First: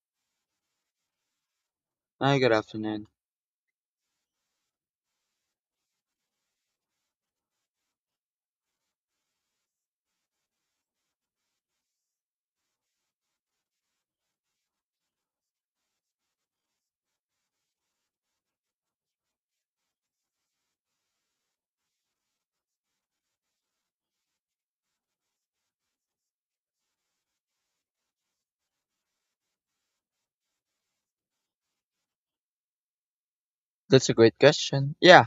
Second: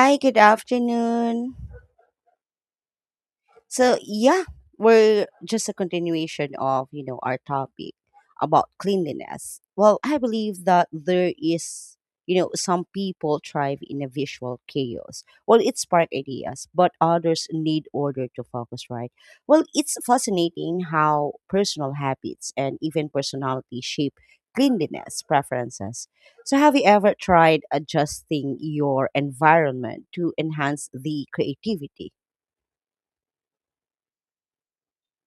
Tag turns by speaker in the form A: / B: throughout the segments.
A: Hi, good afternoon.
B: Hi, good afternoon.
A: So yeah, we're just a continuation of our topic about cleanliness. Well, I believe that there is you know some people thrive in a visual chaos. Well, it spark ideas, but others need order to focus. Right. Well, it's fascinating how personal habits and even personality shape cleanliness preferences. So, have you ever tried adjusting your environment to enhance the creativity?
B: That's a great question. Yeah,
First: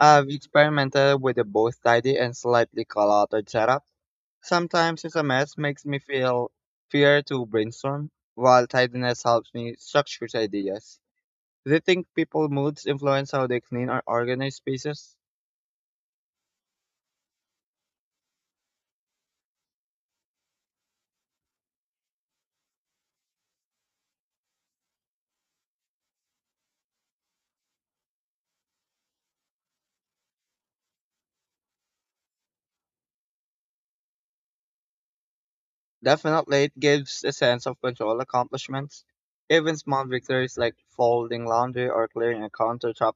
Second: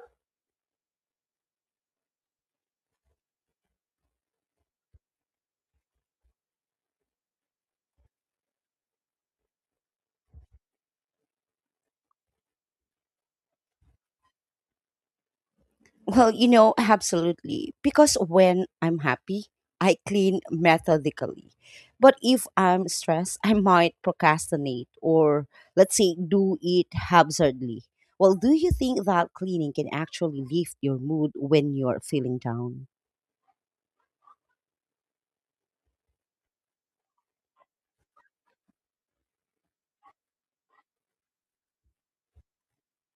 B: I've experimented with a both tidy and slightly cluttered setup. Sometimes it's a mess makes me feel fear to brainstorm, while tidiness helps me structure ideas. Do you think people moods influence how they clean or organize spaces?
A: Well, you know, absolutely. Because when I'm happy, I clean methodically. But if I'm stressed, I might procrastinate or, let's say, do it haphazardly. Well, do you think that cleaning can actually lift your mood when you're feeling down?
B: Definitely, it gives a sense of control accomplishments. Even small victories like folding laundry or clearing a countertop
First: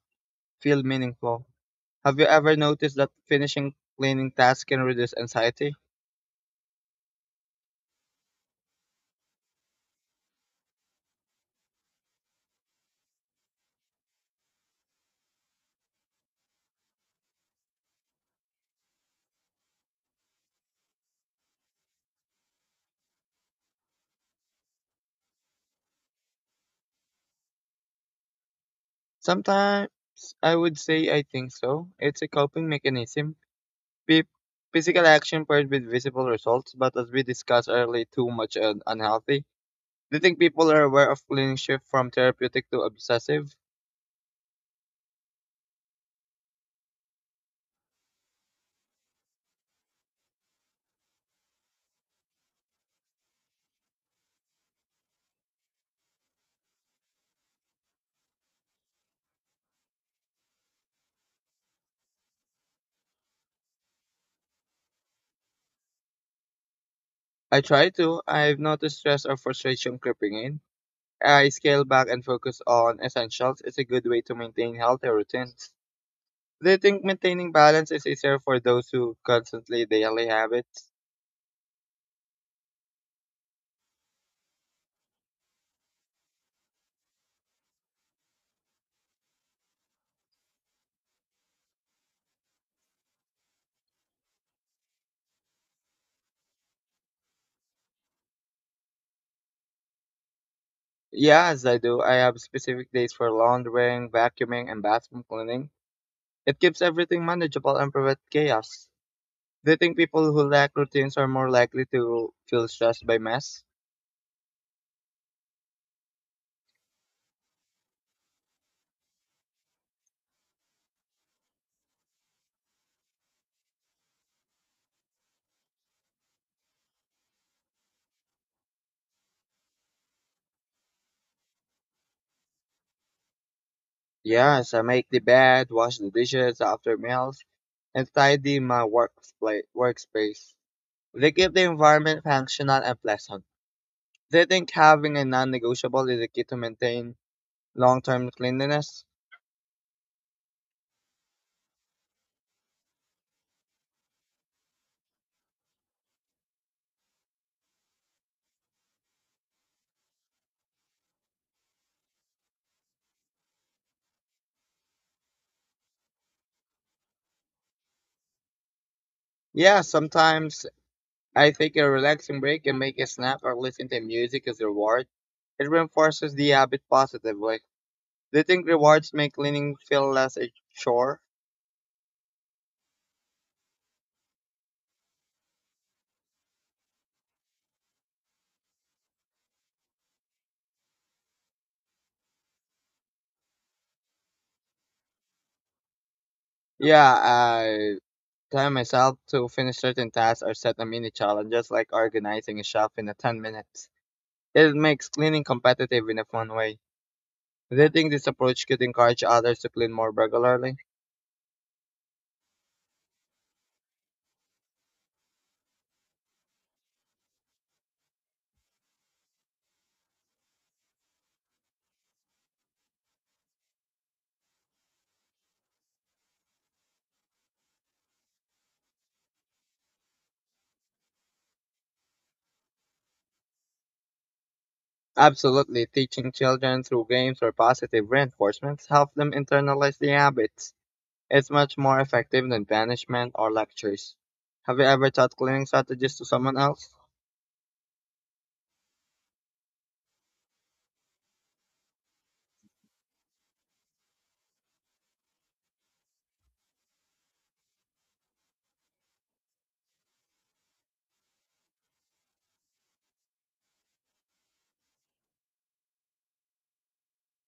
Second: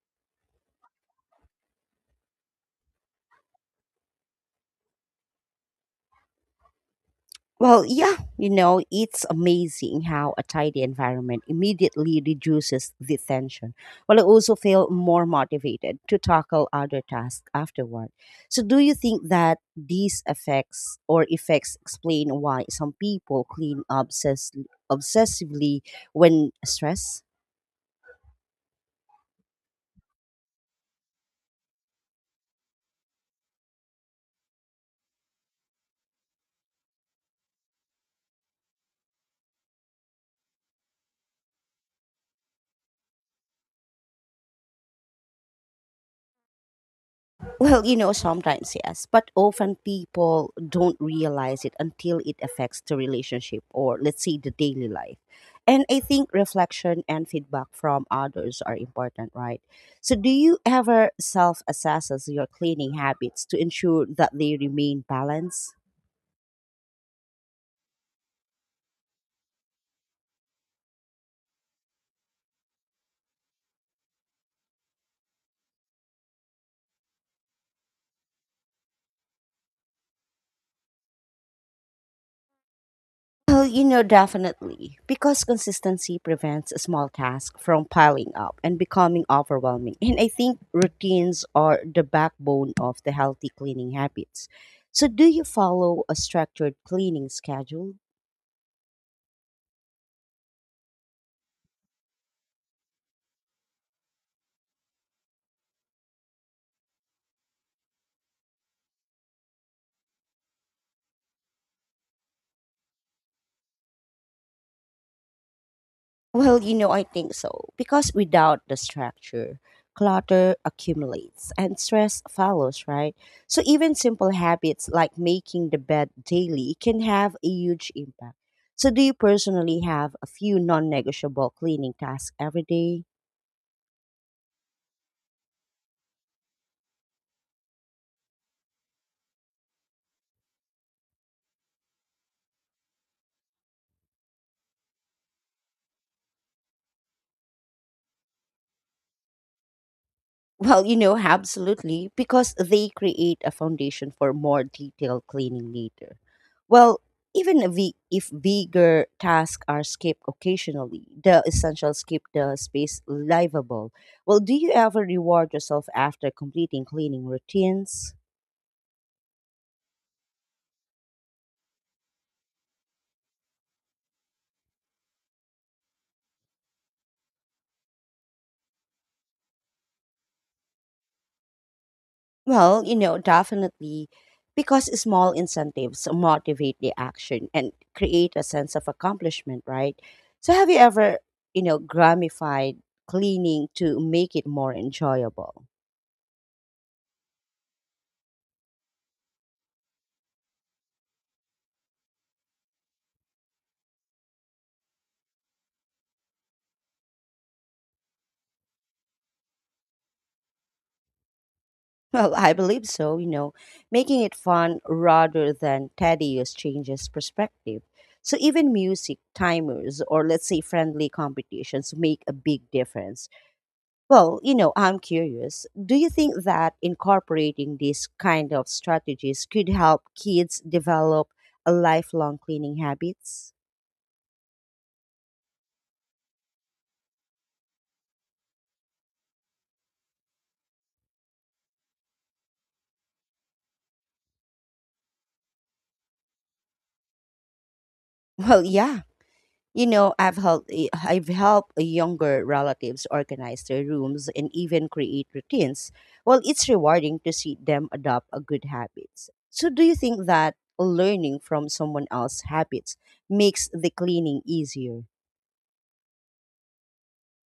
B: feel meaningful. Have you ever noticed that finishing cleaning tasks can reduce anxiety?
A: Well, yeah, you know, it's amazing how a tidy environment immediately reduces the tension, while I also feel more motivated to tackle other tasks afterward. So, do you think that these effects or effects explain why some people clean obsessively when stressed?
B: Sometimes I would say I think so. It's a coping mechanism. Pe- Physical action paired with visible results, but as we discussed earlier, too much and unhealthy. Do you think people are aware of cleaning shift from therapeutic to obsessive?
A: Well, you know, sometimes yes, but often people don't realize it until it affects the relationship or, let's say, the daily life. And I think reflection and feedback from others are important, right? So, do you ever self assess your cleaning habits to ensure that they remain balanced?
B: I try to. I've noticed stress or frustration creeping in. I scale back and focus on essentials. It's a good way to maintain healthy routines. Do you think maintaining balance is easier for those who constantly daily habits?
A: Well, you know, definitely. Because consistency prevents a small task from piling up and becoming overwhelming. And I think routines are the backbone of the healthy cleaning habits. So, do you follow a structured cleaning schedule?
B: Yes, I do. I have specific days for laundering, vacuuming, and bathroom cleaning. It keeps everything manageable and prevents chaos. Do you think people who lack routines are more likely to feel stressed by mess?
A: Well, you know, I think so. Because without the structure, clutter accumulates and stress follows, right? So even simple habits like making the bed daily can have a huge impact. So do you personally have a few non-negotiable cleaning tasks every day?
B: Yes, I make the bed, wash the dishes after meals, and tidy my workspace. They keep the environment functional and pleasant. They think having a non-negotiable is the key to maintain long-term cleanliness?
A: Well, you know, absolutely, because they create a foundation for more detailed cleaning later. Well, even if we- if bigger tasks are skipped occasionally, the essentials keep the space livable. Well, do you ever reward yourself after completing cleaning routines?
B: Yeah, sometimes I take a relaxing break and make a snack or listen to music as a reward. It reinforces the habit positively. Do you think rewards make cleaning feel less a chore?
A: Well, you know, definitely because small incentives motivate the action and create a sense of accomplishment, right? So have you ever, you know, gamified cleaning to make it more enjoyable?
B: Yeah, I tell myself to finish certain tasks or set a mini challenge, just like organizing a shelf in a 10 minutes. It makes cleaning competitive in a fun way. Do you think this approach could encourage others to clean more regularly?
A: Well, I believe so, you know, making it fun rather than tedious changes perspective. So even music, timers, or let's say friendly competitions make a big difference. Well, you know, I'm curious. Do you think that incorporating these kind of strategies could help kids develop a lifelong cleaning habits?
B: Absolutely, teaching children through games or positive reinforcements help them internalize the habits. It's much more effective than banishment or lectures. Have you ever taught cleaning strategies to someone else?
A: Well, yeah. You know, I've helped younger relatives organize their rooms and even create routines. Well, it's rewarding to see them adopt a good habits. So, do you think that learning from someone else's habits makes the cleaning easier?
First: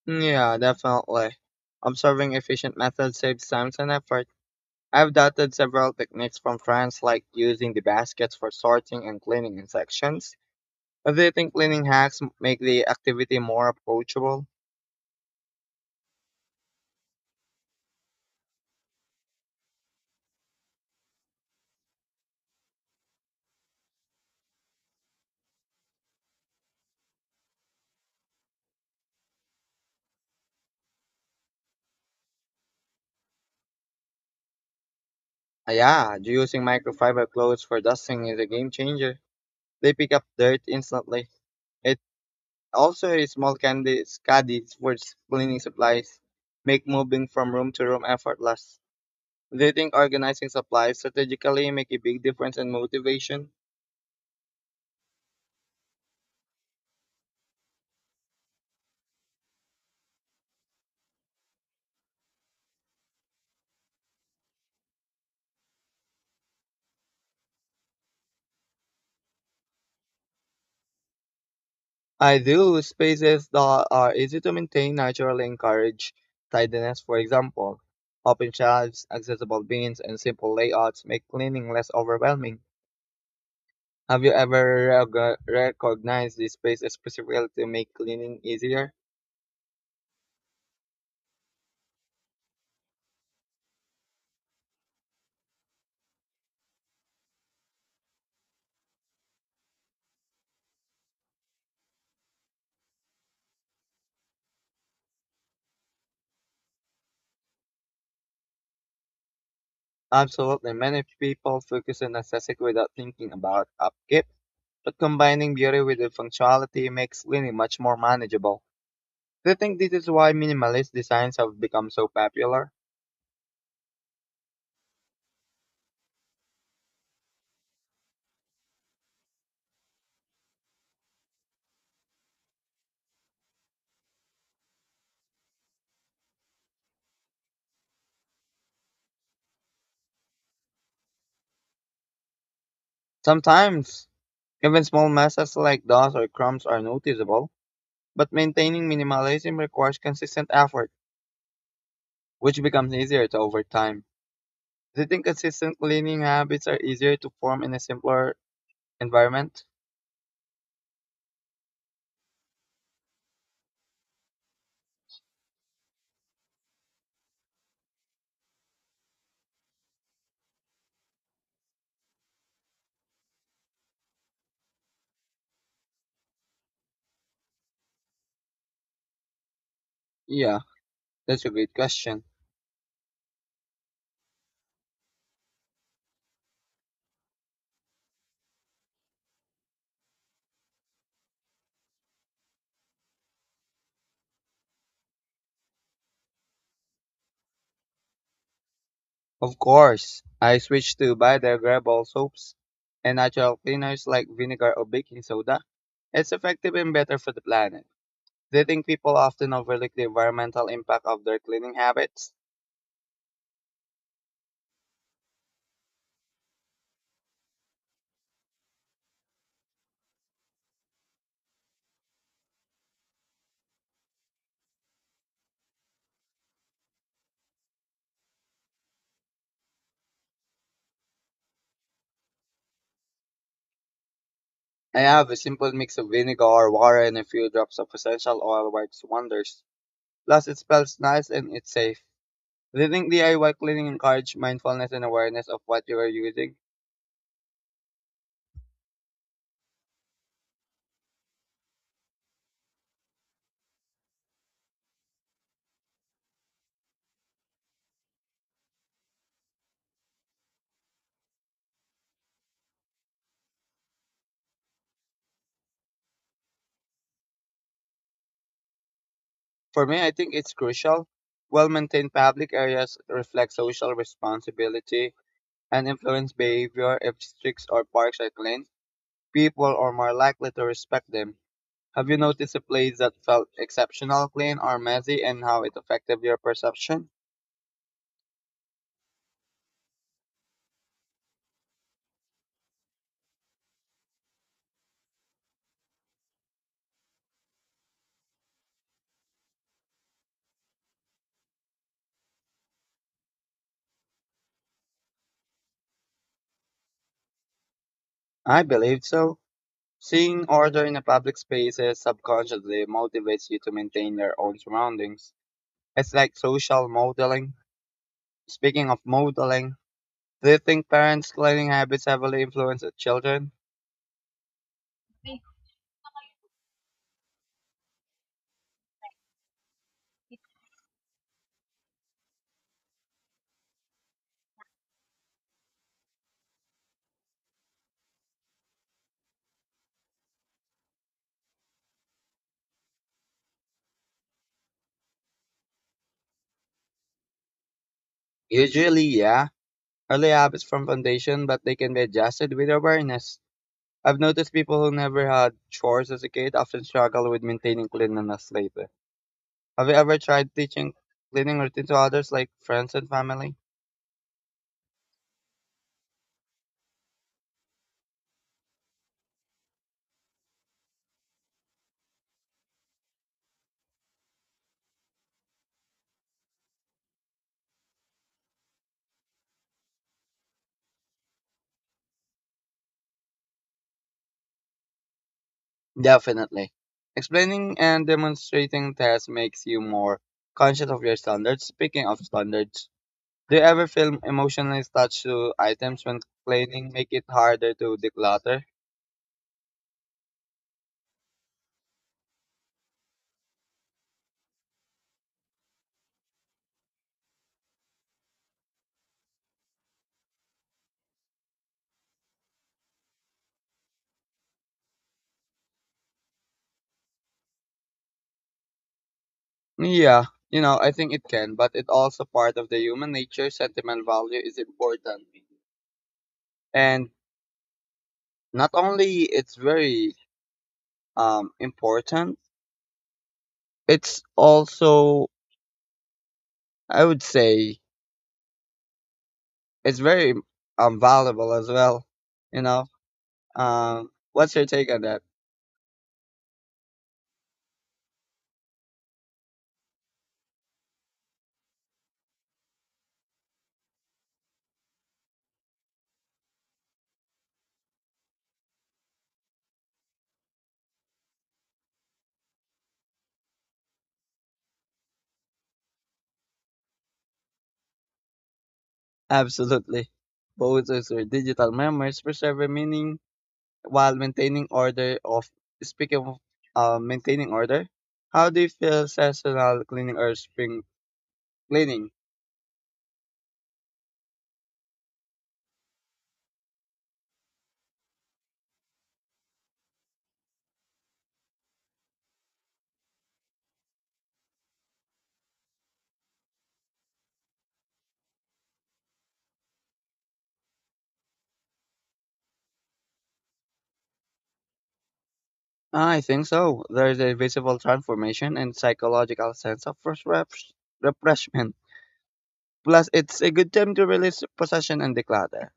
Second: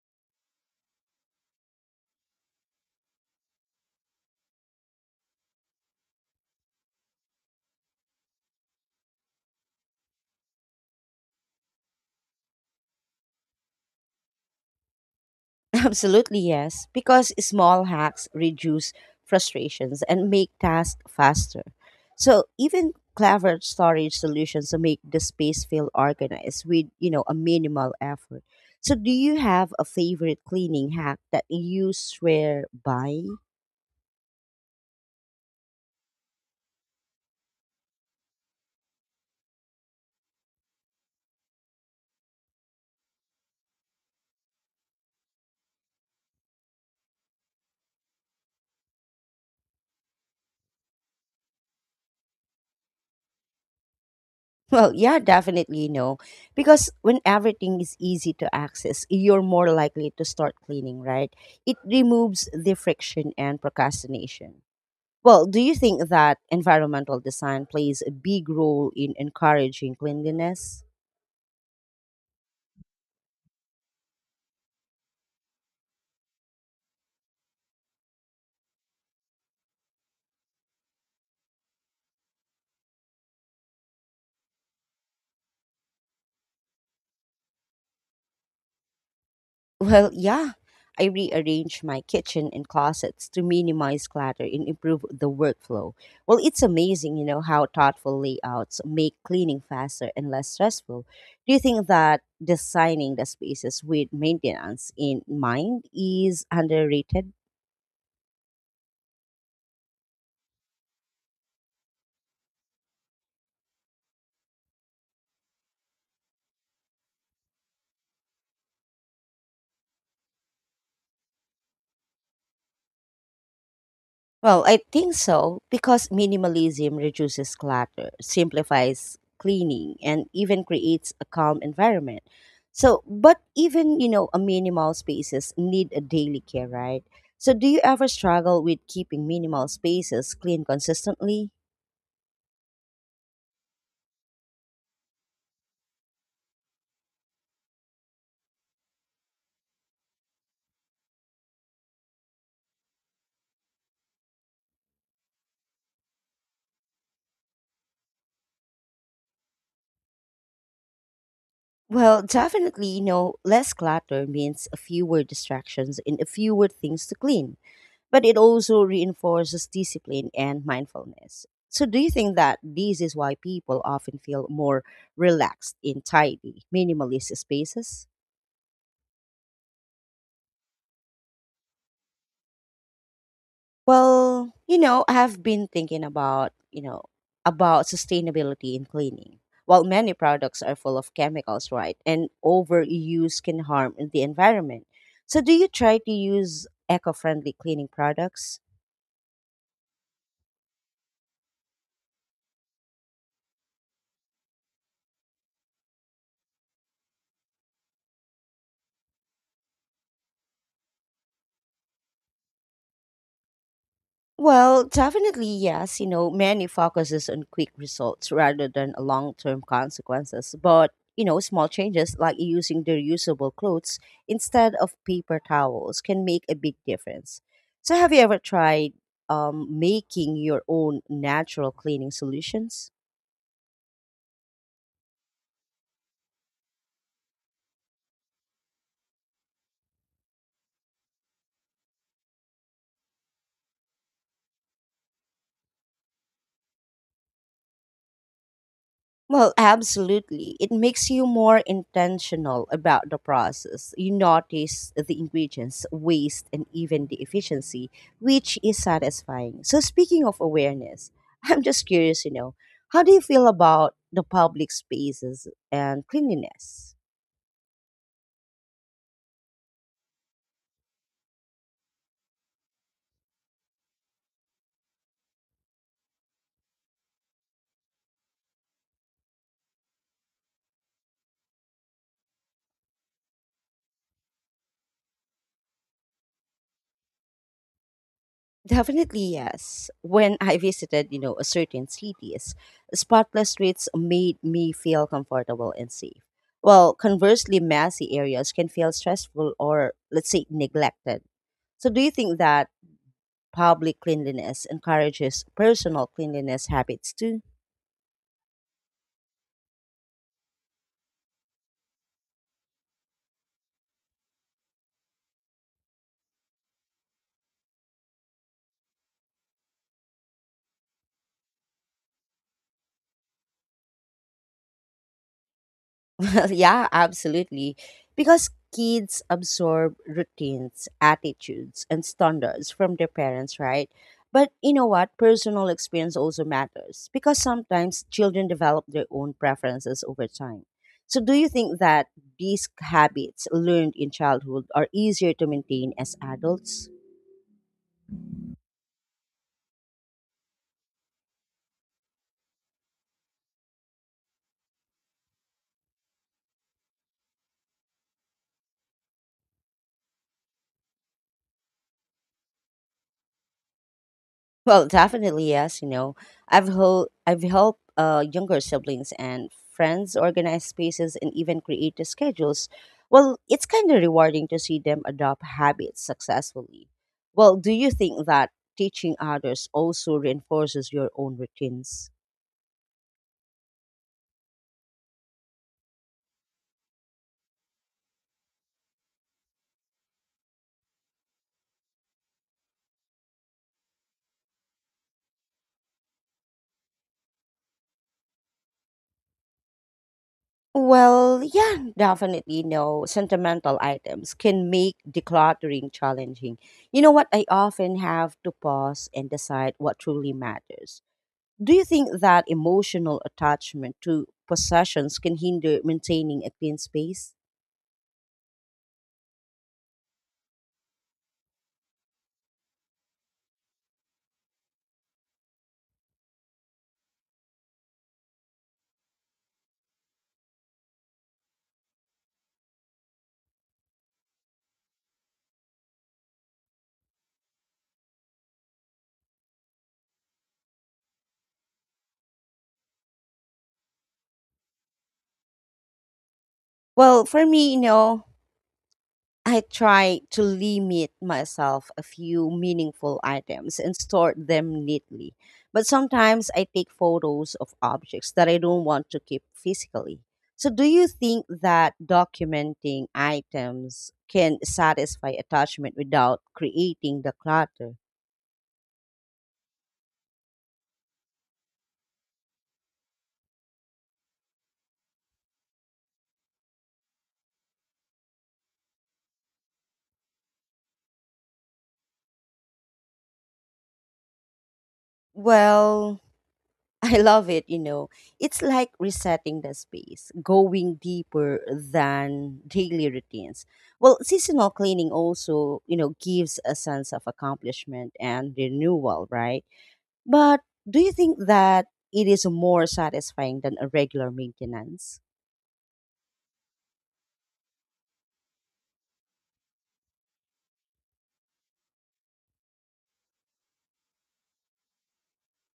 B: Mm, yeah, definitely. Observing efficient methods saves time and effort. I've adopted several techniques from France, like using the baskets for sorting and cleaning in sections. Do you think cleaning hacks make the activity more approachable?
A: Absolutely, yes, because small hacks reduce frustrations and make tasks faster. So even clever storage solutions make the space feel organized with, you know, a minimal effort. So do you have a favorite cleaning hack that you swear by?
B: Yeah, using microfiber clothes for dusting is a game changer. They pick up dirt instantly. It also a small candy caddy for cleaning supplies, make moving from room to room effortless. Do you think organizing supplies strategically make a big difference in motivation?
A: Well, yeah, definitely no. Because when everything is easy to access, you're more likely to start cleaning, right? It removes the friction and procrastination. Well, do you think that environmental design plays a big role in encouraging cleanliness?
B: I do. Spaces that are easy to maintain naturally encourage tidiness. For example, open shelves, accessible bins, and simple layouts make cleaning less overwhelming. Have you ever recognized this space specifically to make cleaning easier?
A: Well, yeah. I rearrange my kitchen and closets to minimize clutter and improve the workflow. Well, it's amazing, you know, how thoughtful layouts make cleaning faster and less stressful. Do you think that designing the spaces with maintenance in mind is underrated?
B: Absolutely. Many people focus on aesthetic without thinking about upkeep, but combining beauty with the functionality makes living much more manageable. Do you think this is why minimalist designs have become so popular?
A: Well, I think so because minimalism reduces clutter, simplifies cleaning, and even creates a calm environment. So, but even, you know, a minimal spaces need a daily care, right? So, do you ever struggle with keeping minimal spaces clean consistently?
B: Sometimes, even small messes like dust or crumbs are noticeable, but maintaining minimalism requires consistent effort, which becomes easier to over time. Do you think consistent cleaning habits are easier to form in a simpler environment?
A: Well, definitely, you know, less clutter means fewer distractions and fewer things to clean. But it also reinforces discipline and mindfulness. So, do you think that this is why people often feel more relaxed in tidy, minimalist spaces?
B: Yeah, that's a great question.
A: Well, you know, I have been thinking about, you know, about sustainability in cleaning. While many products are full of chemicals, right, and overuse can harm the environment. So, do you try to use eco friendly cleaning products?
B: Of course, I switched to biodegradable soaps and natural cleaners like vinegar or baking soda. It's effective and better for the planet. Do you think people often overlook the environmental impact of their cleaning habits?
A: Well, definitely yes. You know, many focuses on quick results rather than long-term consequences. But you know, small changes like using the reusable clothes instead of paper towels can make a big difference. So, have you ever tried making your own natural cleaning solutions?
B: I have a simple mix of vinegar, water, and a few drops of essential oil works wonders. Plus, it smells nice and it's safe. Do you think DIY cleaning encourages mindfulness and awareness of what you are using?
A: Well, absolutely. It makes you more intentional about the process. You notice the ingredients, waste, and even the efficiency, which is satisfying. So, speaking of awareness, I'm just curious, you know, how do you feel about the public spaces and cleanliness?
B: For me, I think it's crucial. Well-maintained public areas reflect social responsibility and influence behavior if streets or parks are clean. People are more likely to respect them. Have you noticed a place that felt exceptional clean or messy and how it affected your perception?
A: Definitely yes. When I visited, you know, a certain cities, spotless streets made me feel comfortable and safe. Well, conversely, messy areas can feel stressful or let's say neglected. So do you think that public cleanliness encourages personal cleanliness habits too?
B: I believe so. Seeing order in a public spaces subconsciously motivates you to maintain your own surroundings. It's like social modeling. Speaking of modeling, do you think parents' cleaning habits heavily influence the children?
A: Yeah, absolutely. Because kids absorb routines, attitudes, and standards from their parents, right? But you know what? Personal experience also matters because sometimes children develop their own preferences over time. So, do you think that these habits learned in childhood are easier to maintain as adults?
B: Usually, yeah. Early habits from foundation, but they can be adjusted with awareness. I've noticed people who never had chores as a kid often struggle with maintaining cleanliness later. Have you ever tried teaching cleaning routine to others, like friends and family?
A: Well, definitely yes. You know, I've helped younger siblings and friends organize spaces and even create the schedules. Well, it's kind of rewarding to see them adopt habits successfully. Well, do you think that teaching others also reinforces your own routines?
B: Definitely. Explaining and demonstrating tasks makes you more conscious of your standards. Speaking of standards, do you ever feel emotionally attached to items when cleaning make it harder to declutter?
A: Well, yeah, definitely no. Sentimental items can make decluttering challenging. You know what? I often have to pause and decide what truly matters. Do you think that emotional attachment to possessions can hinder maintaining a clean space?
B: Yeah, you know, I think it can, but it also part of the human nature. Sentimental value is important and not only it's very important, it's also, I would say, it's very valuable as well. You know, what's your take on that?
A: Well, for me, you know, I try to limit myself a few meaningful items and store them neatly. But sometimes I take photos of objects that I don't want to keep physically. So, do you think that documenting items can satisfy attachment without creating the clutter?
B: Absolutely, both as are digital memories preserve a meaning while maintaining order. Of speaking of maintaining order, how do you feel seasonal cleaning or spring cleaning?
A: Well, I love it, you know. It's like resetting the space, going deeper than daily routines. Well, seasonal cleaning also, you know, gives a sense of accomplishment and renewal, right? But do you think that it is more satisfying than a regular maintenance?
B: I think so. There is a visible transformation and psychological sense of refreshment. Plus, it's a good time to release possession and declutter.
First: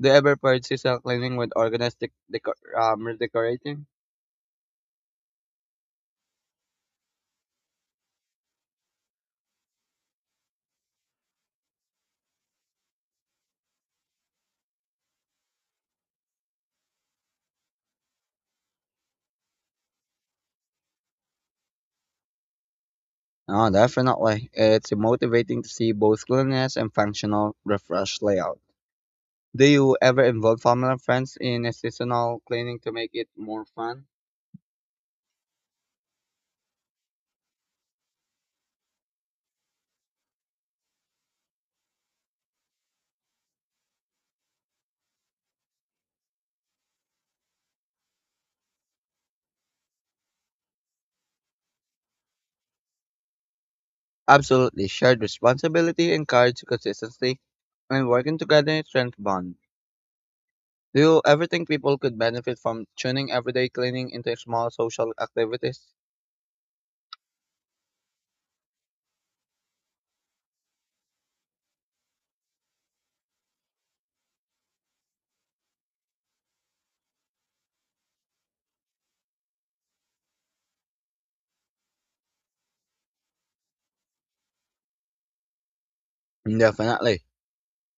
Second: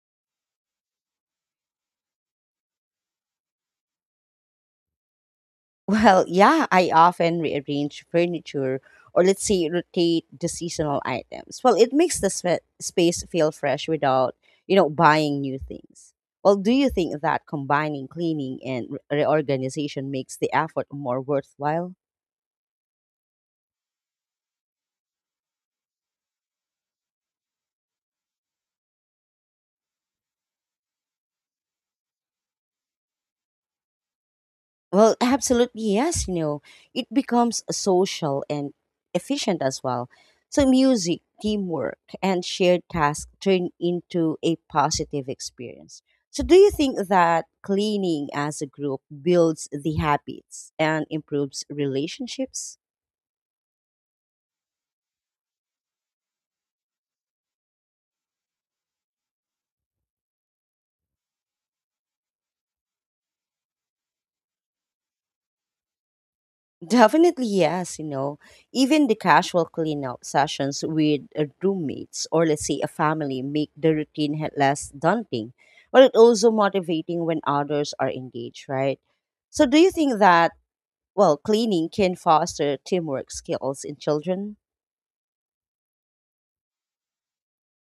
B: Do you ever pursue seasonal cleaning with organized redecorating?
A: Well, yeah, I often rearrange furniture or let's say rotate the seasonal items. Well, it makes the space feel fresh without, you know, buying new things. Well, do you think that combining cleaning and reorganization makes the effort more worthwhile?
B: No, definitely. It's motivating to see both cleanliness and functional refresh layout. Do you ever involve family and friends in a seasonal cleaning to make it more fun?
A: Well, absolutely yes. You know, it becomes social and efficient as well. So music, teamwork, and shared tasks turn into a positive experience. So, do you think that cleaning as a group builds the habits and improves relationships?
B: Absolutely. Shared responsibility encourages consistency and working together strength bond. Do you ever think people could benefit from tuning everyday cleaning into small social activities?
A: Definitely yes, you know, even the casual cleanup sessions with roommates or let's say a family make the routine less daunting, but it also motivating when others are engaged, right? So do you think that well, cleaning can foster teamwork skills in children?
B: Definitely.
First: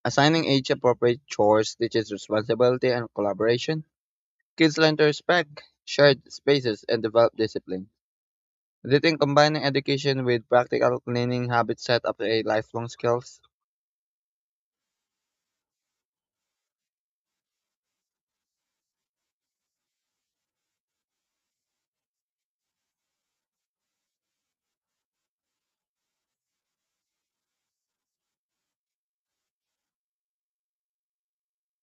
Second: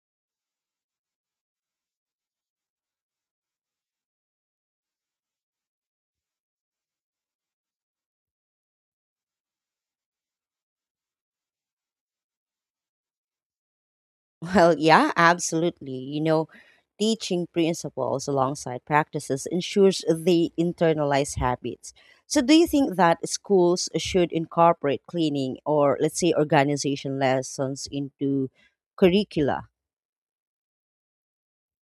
B: Assigning age-appropriate chores teaches responsibility and collaboration. Kids learn to respect shared spaces and develop discipline. Do you think combining education with practical cleaning habits set up a lifelong skills?
A: Well, yeah, absolutely. You know, teaching principles alongside practices ensures they internalize habits. So, do you think that schools should incorporate cleaning or, let's say, organization lessons into curricula?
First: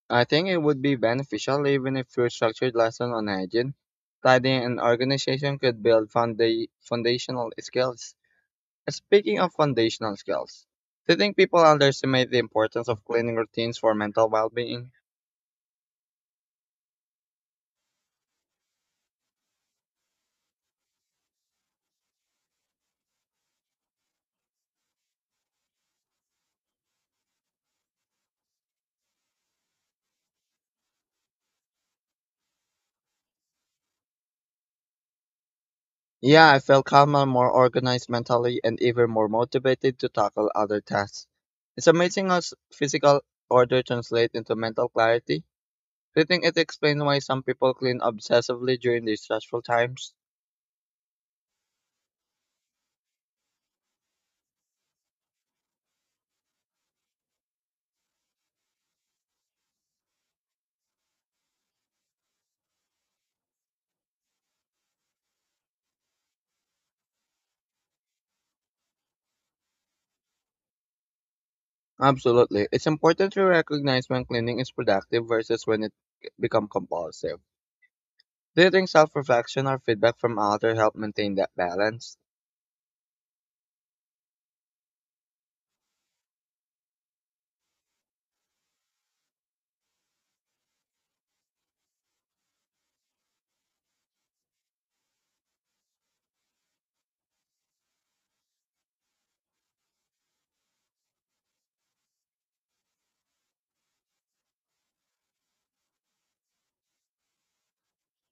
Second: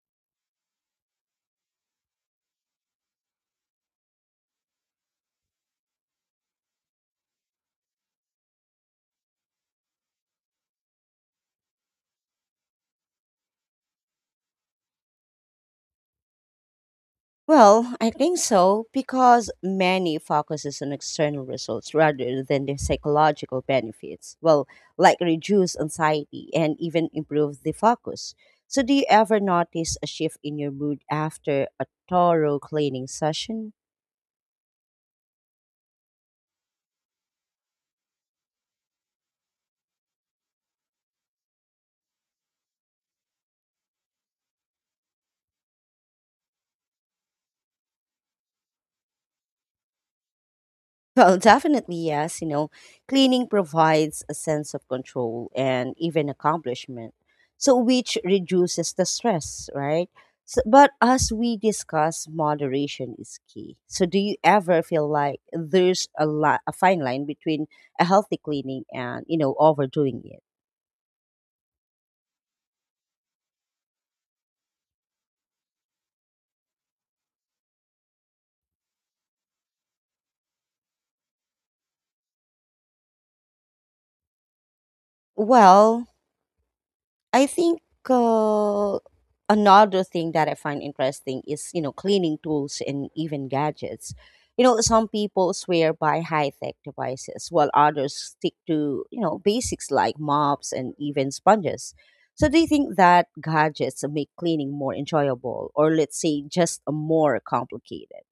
B: I think it would be beneficial even if your structured lesson on hygiene, tidying, and organization could build foundational skills. Speaking of foundational skills, do you think people underestimate the importance of cleaning routines for mental well-being?
A: Well, I think so because many focuses on external results rather than the psychological benefits. Well, like reduce anxiety and even improve the focus. So, do you ever notice a shift in your mood after a thorough cleaning session?
B: Yeah, I felt calmer, more organized mentally, and even more motivated to tackle other tasks. It's amazing how physical order translates into mental clarity. Do you think it explains why some people clean obsessively during these stressful times?
A: Well, definitely, yes. You know, cleaning provides a sense of control and even accomplishment, so which reduces the stress, right? So, but as we discuss, moderation is key. So, do you ever feel like there's a fine line between a healthy cleaning and, you know, overdoing it?
B: Absolutely. It's important to recognize when cleaning is productive versus when it becomes compulsive. Do you think self-reflection or feedback from others help maintain that balance?
A: Well, I think uh, another thing that I find interesting is, you know, cleaning tools and even gadgets. You know, some people swear by high tech devices, while others stick to, you know, basics like mops and even sponges. So, do you think that gadgets make cleaning more enjoyable or, let's say, just more complicated?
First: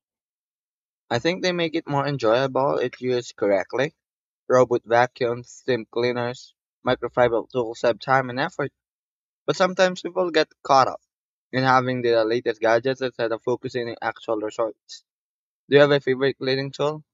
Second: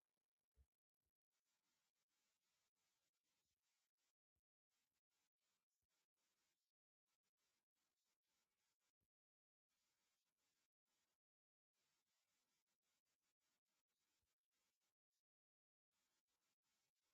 B: I think they make it more enjoyable if used correctly. Robot vacuums, steam cleaners, microfiber tools save time and effort, but sometimes people get caught up in having the latest gadgets instead of focusing on actual results. Do you have a favorite cleaning tool?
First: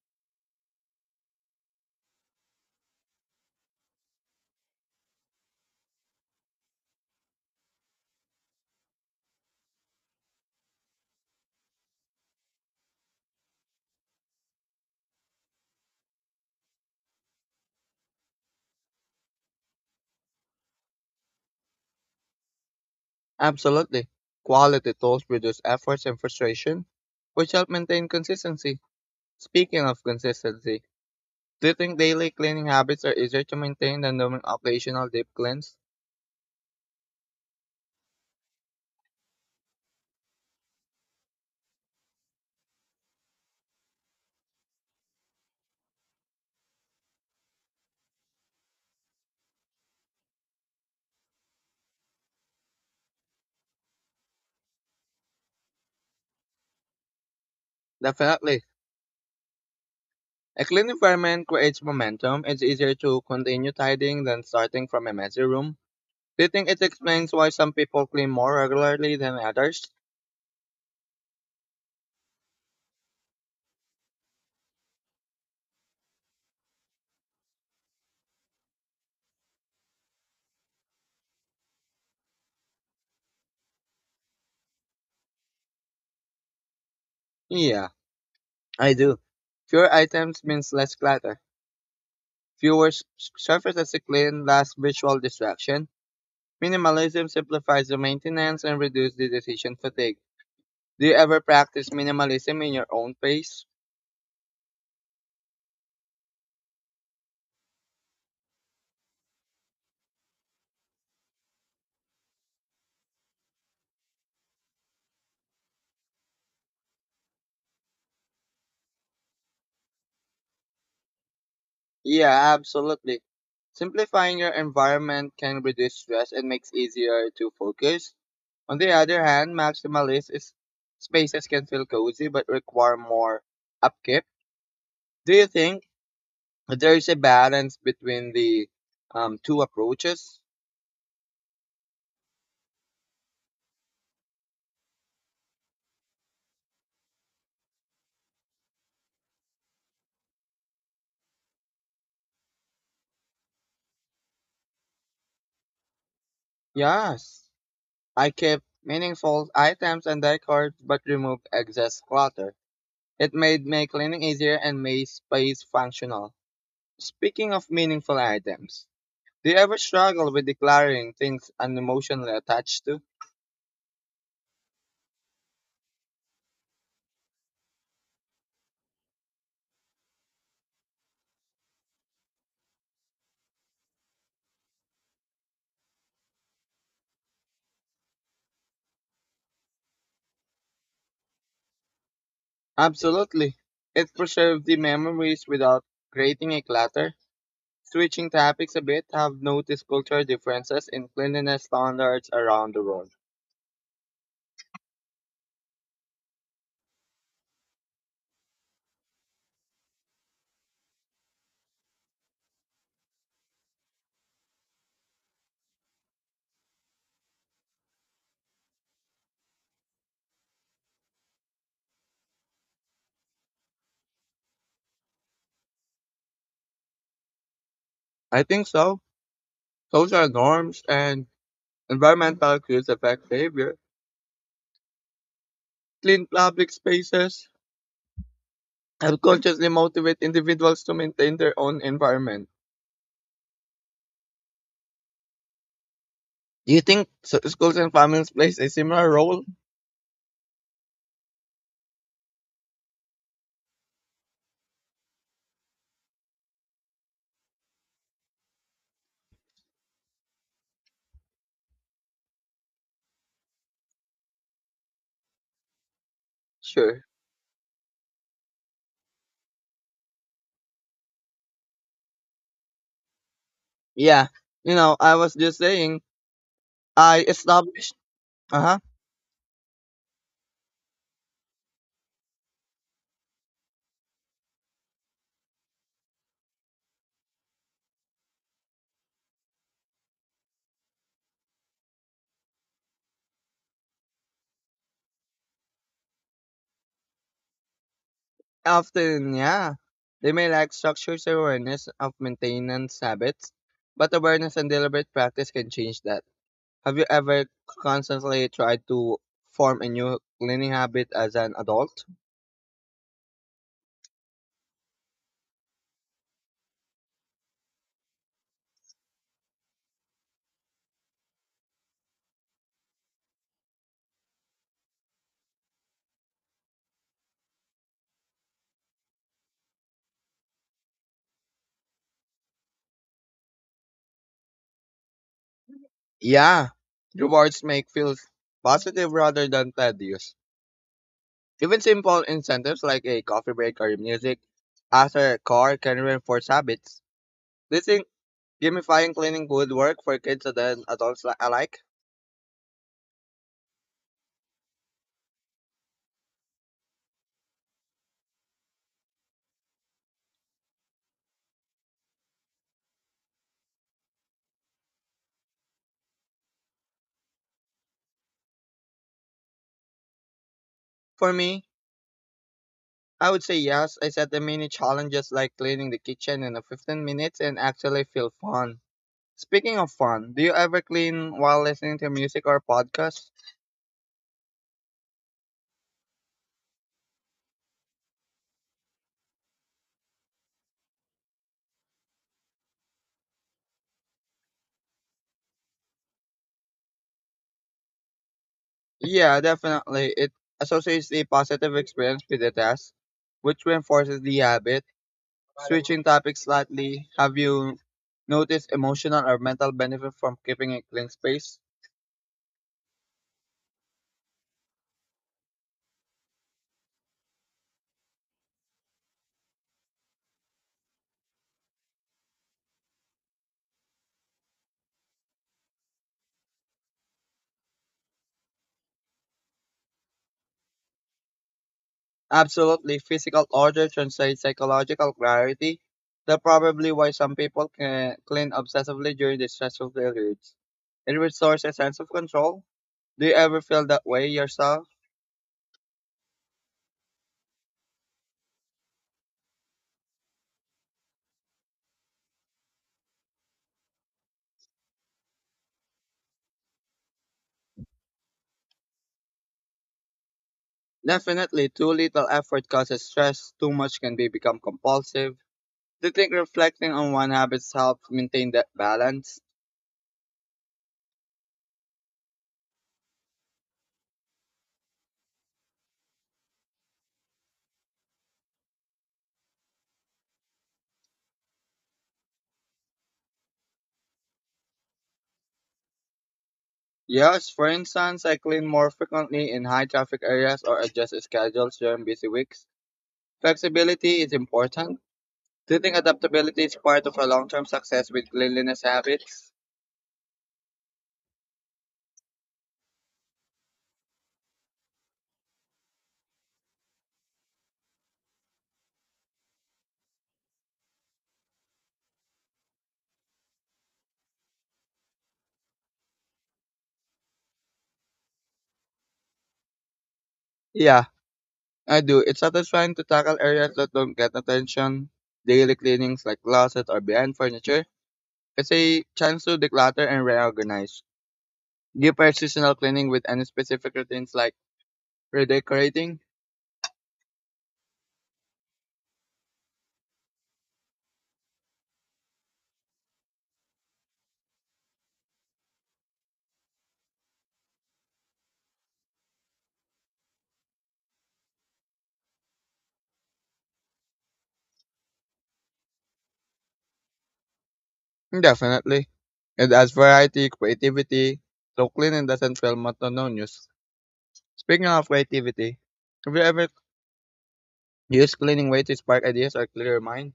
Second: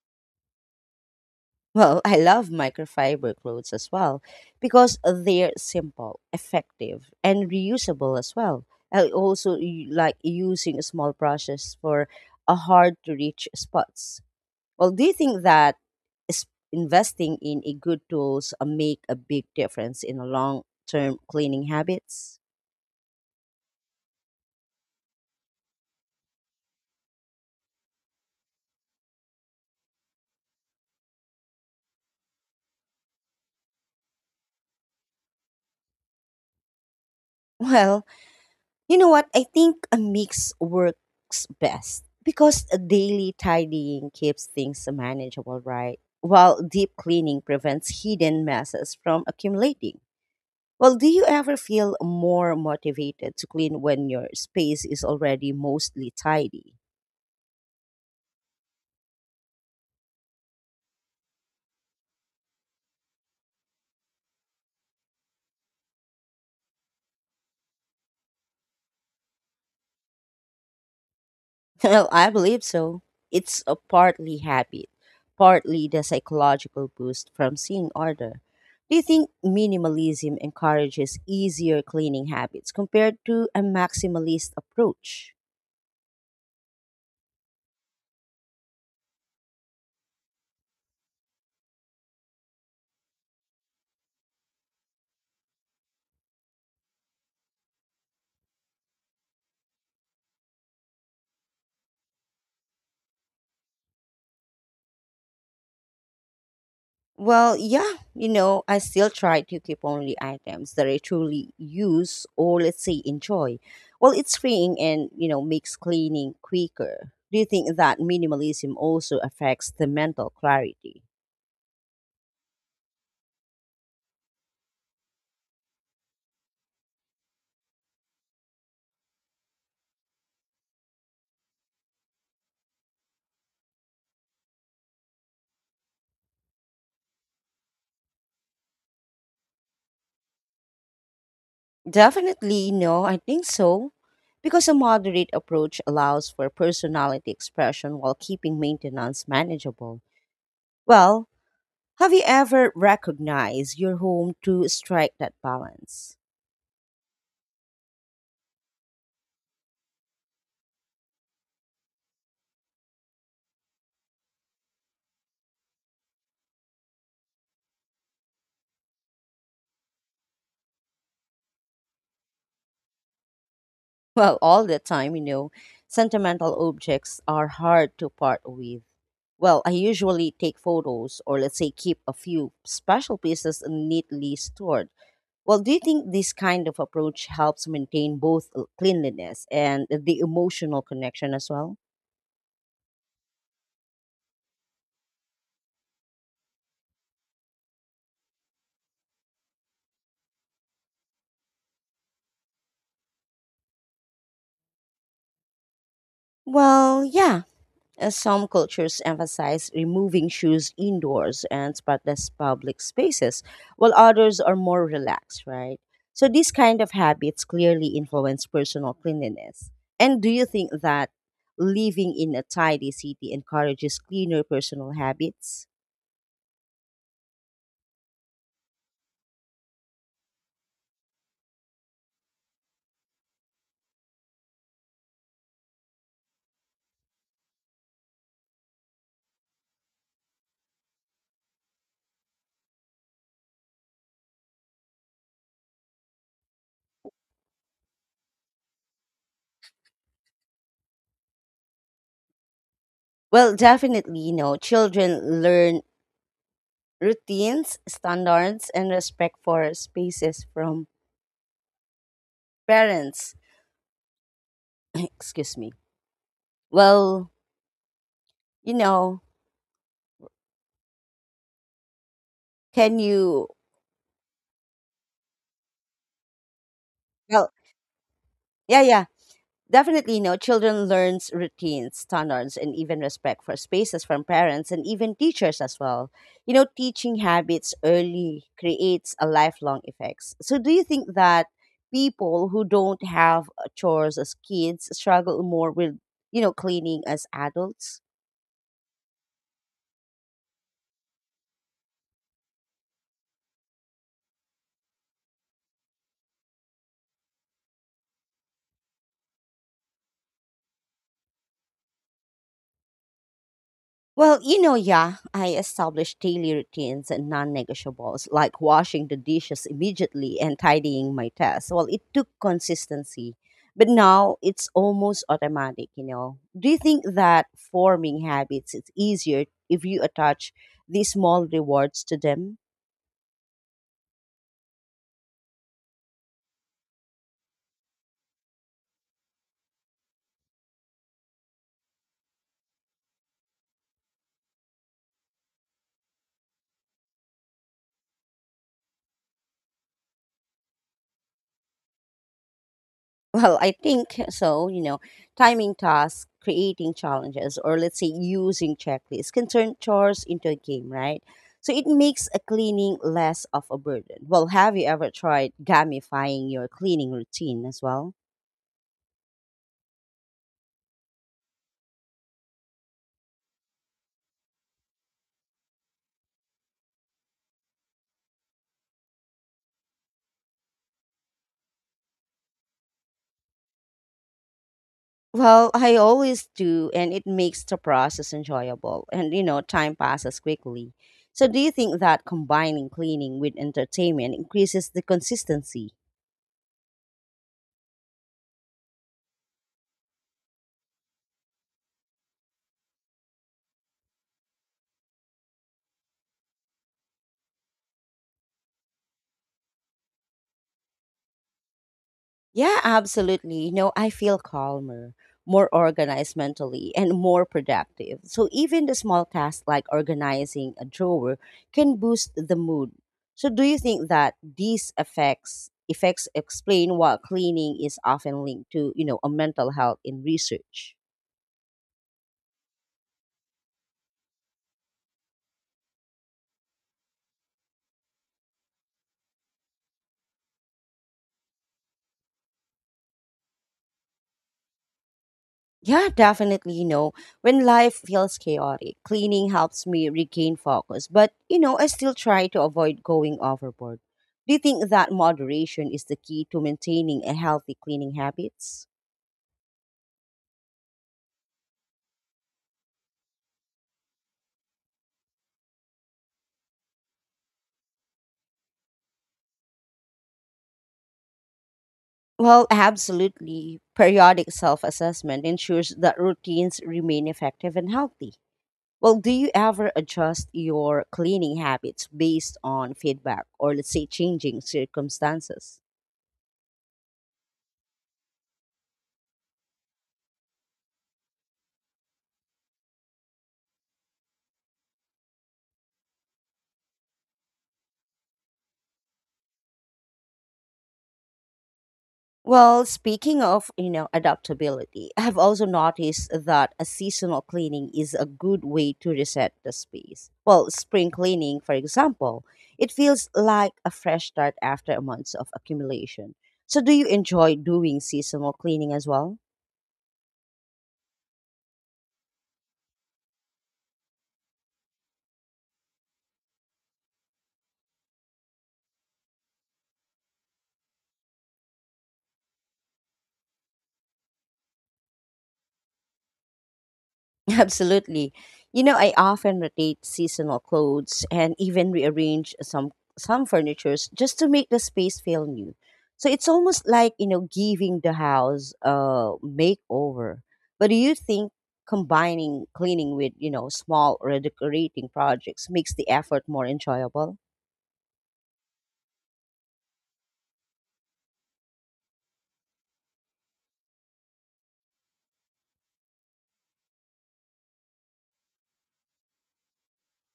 A: Well, I love microfiber clothes as well because they're simple, effective, and reusable as well. I also like using small brushes for a hard to reach spots. Well, do you think that investing in a good tools make a big difference in long term cleaning habits?
B: Absolutely. Quality tools reduce efforts and frustration, which help maintain consistency. Speaking of consistency, do you think daily cleaning habits are easier to maintain than doing occasional deep cleans?
A: Well, you know what? I think a mix works best because a daily tidying keeps things manageable, right? While deep cleaning prevents hidden messes from accumulating. Well, do you ever feel more motivated to clean when your space is already mostly tidy?
B: Definitely. A clean environment creates momentum. It's easier to continue tidying than starting from a messy room. Do you think it explains why some people clean more regularly than others?
A: Well, I believe so. It's a partly habit, partly the psychological boost from seeing order. Do you think minimalism encourages easier cleaning habits compared to a maximalist approach?
B: Yeah, I do. Fewer items means less clutter. Fewer surfaces to clean, less visual distraction. Minimalism simplifies the maintenance and reduces the decision fatigue. Do you ever practice minimalism in your own pace?
A: Well, yeah, you know, I still try to keep only items that I truly use or let's say enjoy. Well, it's freeing and, you know, makes cleaning quicker. Do you think that minimalism also affects the mental clarity?
B: Yeah, absolutely. Simplifying your environment can reduce stress and makes easier to focus. On the other hand, maximalist is spaces can feel cozy but require more upkeep. Do you think there is a balance between the two approaches?
A: Definitely, no, I think so. Because a moderate approach allows for personality expression while keeping maintenance manageable. Well, have you ever recognized your home to strike that balance?
B: Yes. I kept meaningful items and decor but removed excess clutter. It made my cleaning easier and made space functional. Speaking of meaningful items, do you ever struggle with declaring things unemotionally attached to?
A: Well, all the time, you know, sentimental objects are hard to part with. Well, I usually take photos or let's say keep a few special pieces neatly stored. Well, do you think this kind of approach helps maintain both cleanliness and the emotional connection as well?
B: Absolutely. It preserves the memories without creating a clutter. Switching topics a bit, have noticed cultural differences in cleanliness standards around the world.
A: Well, yeah. Some cultures emphasize removing shoes indoors and spotless public spaces, while others are more relaxed, right? So, these kind of habits clearly influence personal cleanliness. And do you think that living in a tidy city encourages cleaner personal habits?
B: I think so. Social norms and environmental cues affect behavior. Clean public spaces help consciously motivate individuals to maintain their own environment. Do you think schools and families plays a similar role?
A: Well, definitely, you know, children learn routines, standards, and respect for spaces from parents. Excuse me.
B: Sure.
A: Well, you know, can you?
B: Yeah. You know, I was just saying, I
A: Well,
B: established, uh-huh,
A: yeah, yeah, definitely. No, children learns routines, standards, and even respect for spaces from parents and even teachers as well. You know, teaching habits early creates a lifelong effects. So, do you think that people who don't have chores as kids struggle more with, you know, cleaning as adults?
B: often, yeah, they may lack structures awareness of maintenance habits, but awareness and deliberate practice can change that. Have you ever constantly tried to form a new cleaning habit as an adult?
A: Well, you know, yeah, I established daily routines and non negotiables like washing the dishes immediately and tidying my desk. Well, it took consistency, but now it's almost automatic, you know. Do you think that forming habits is easier if you attach these small rewards to them?
B: Yeah, rewards make feels positive rather than tedious. Even simple incentives like a coffee break or music after a car can reinforce habits. Do you think gamifying cleaning would work for kids and adults alike?
A: Well, I think so. You know, timing tasks, creating challenges, or let's say using checklists can turn chores into a game, right? So it makes a cleaning less of a burden. Well, have you ever tried gamifying your cleaning routine as well?
B: For me, I would say yes. I set the mini challenges like cleaning the kitchen in a 15 minutes and actually feel fun. Speaking of fun, do you ever clean while listening to music or podcasts?
A: Well, I always do, and it makes the process enjoyable. And, you know, time passes quickly. So do you think that combining cleaning with entertainment increases the consistency?
B: Yeah, definitely. It associates the positive experience with the task, which reinforces the habit. Switching topics slightly, have you noticed emotional or mental benefit from keeping a clean space?
A: Yeah, absolutely. You know, I feel calmer, more organized mentally, and more productive. So even the small tasks like organizing a drawer can boost the mood. So do you think that these effects explain why cleaning is often linked to, you know, a mental health in research?
B: Absolutely. Physical order translates psychological clarity. That's probably why some people can clean obsessively during the stressful periods. It restores a sense of control. Do you ever feel that way yourself?
A: Yeah, definitely. You know, when life feels chaotic, cleaning helps me regain focus. But, you know, I still try to avoid going overboard. Do you think that moderation is the key to maintaining a healthy cleaning habits?
B: Definitely, too little effort causes stress, too much can be become compulsive. Do you think reflecting on one habits helps maintain that balance?
A: Well, absolutely. Periodic self assessment ensures that routines remain effective and healthy. Well, do you ever adjust your cleaning habits based on feedback or, let's say, changing circumstances?
B: Yes, for instance, I clean more frequently in high traffic areas or adjust schedules during busy weeks. Flexibility is important. Do you think adaptability is part of a long term success with cleanliness habits?
A: Well, speaking of, you know, adaptability, I've also noticed that a seasonal cleaning is a good way to reset the space. Well, spring cleaning, for example, it feels like a fresh start after months of accumulation. So do you enjoy doing seasonal cleaning as well?
B: Yeah, I do. It's satisfying to tackle areas that don't get attention. Daily cleanings like closets or behind furniture. It's a chance to declutter and reorganize. Give our seasonal cleaning with any specific routines like redecorating?
A: Absolutely. You know, I often rotate seasonal clothes and even rearrange some furnitures just to make the space feel new. So it's almost like, you know, giving the house a makeover. But do you think combining cleaning with, you know, small redecorating projects makes the effort more enjoyable?
B: Definitely. It adds variety, creativity, so cleaning doesn't feel monotonous. Speaking of creativity, have you ever used cleaning way to spark ideas or clear your mind?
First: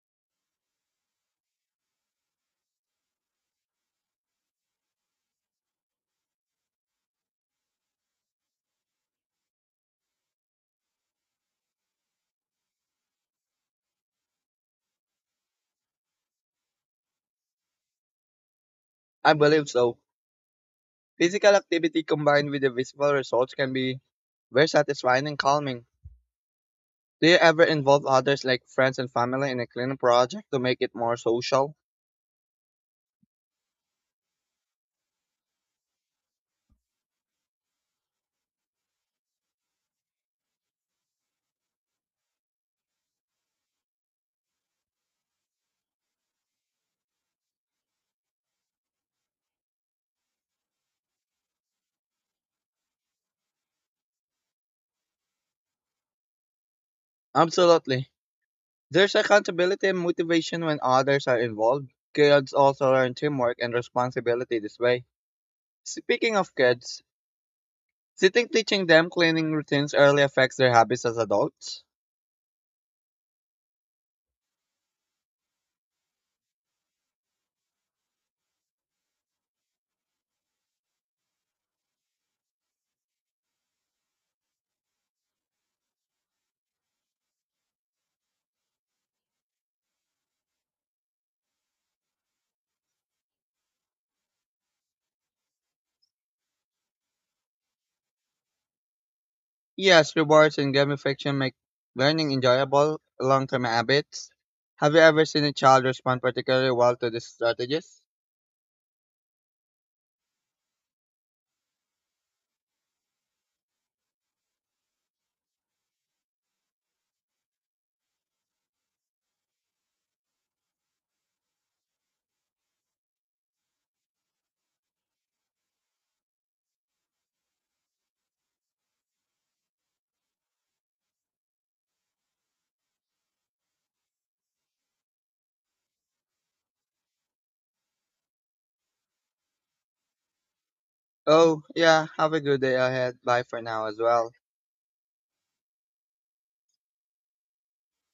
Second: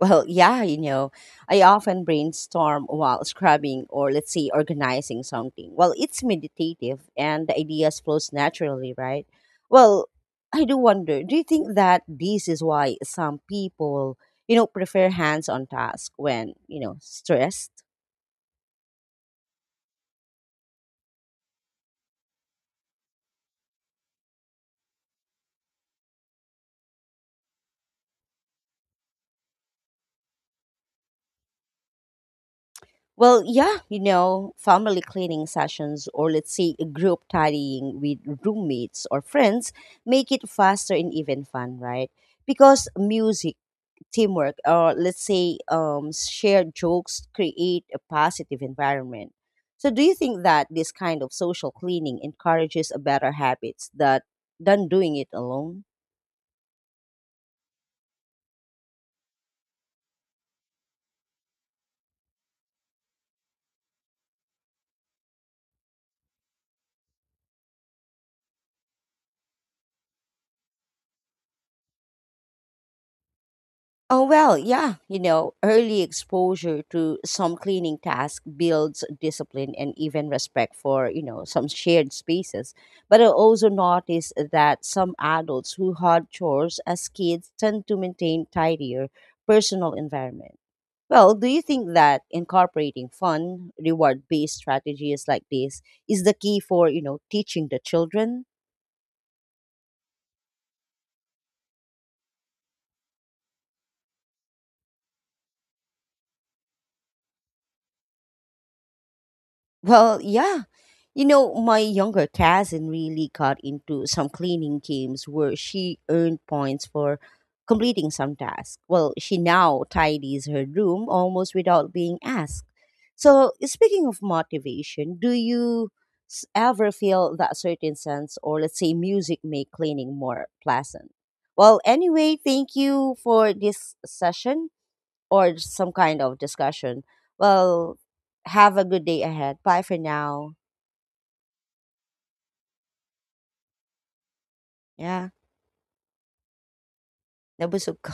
A: Well, yeah, you know, I often brainstorm while scrubbing or let's say organizing something. Well, it's meditative and the ideas flows naturally, right? Well, I do wonder, do you think that this is why some people, you know, prefer hands-on task when, you know, stressed?
B: I believe so. Physical activity combined with the visible results can be very satisfying and calming. Do you ever involve others like friends and family in a cleaning project to make it more social?
A: Well, yeah, you know, family cleaning sessions or let's say group tidying with roommates or friends make it faster and even fun, right? Because music, teamwork, or let's say shared jokes create a positive environment. So do you think that this kind of social cleaning encourages a better habits that than doing it alone?
B: Absolutely. There's accountability and motivation when others are involved. Kids also learn teamwork and responsibility this way. Speaking of kids, do you think teaching them cleaning routines early affects their habits as adults?
A: Oh, well, yeah, you know, early exposure to some cleaning task builds discipline and even respect for, you know, some shared spaces. But I also noticed that some adults who had chores as kids tend to maintain tidier personal environment. Well, do you think that incorporating fun, reward-based strategies like this is the key for, you know, teaching the children?
B: Yes, rewards and gamification make learning enjoyable, long term habits. Have you ever seen a child respond particularly well to these strategies?
A: Well, yeah. You know, my younger cousin really got into some cleaning games where she earned points for completing some task. Well, she now tidies her room almost without being asked. So, speaking of motivation, do you ever feel that certain sense, or let's say music, make cleaning more pleasant? Well, anyway, thank you for this session or some kind of discussion. Well, have a good day ahead. Bye for now.
B: Oh, yeah, have a good day ahead. Bye for now as well.
A: Yeah. Nabusog k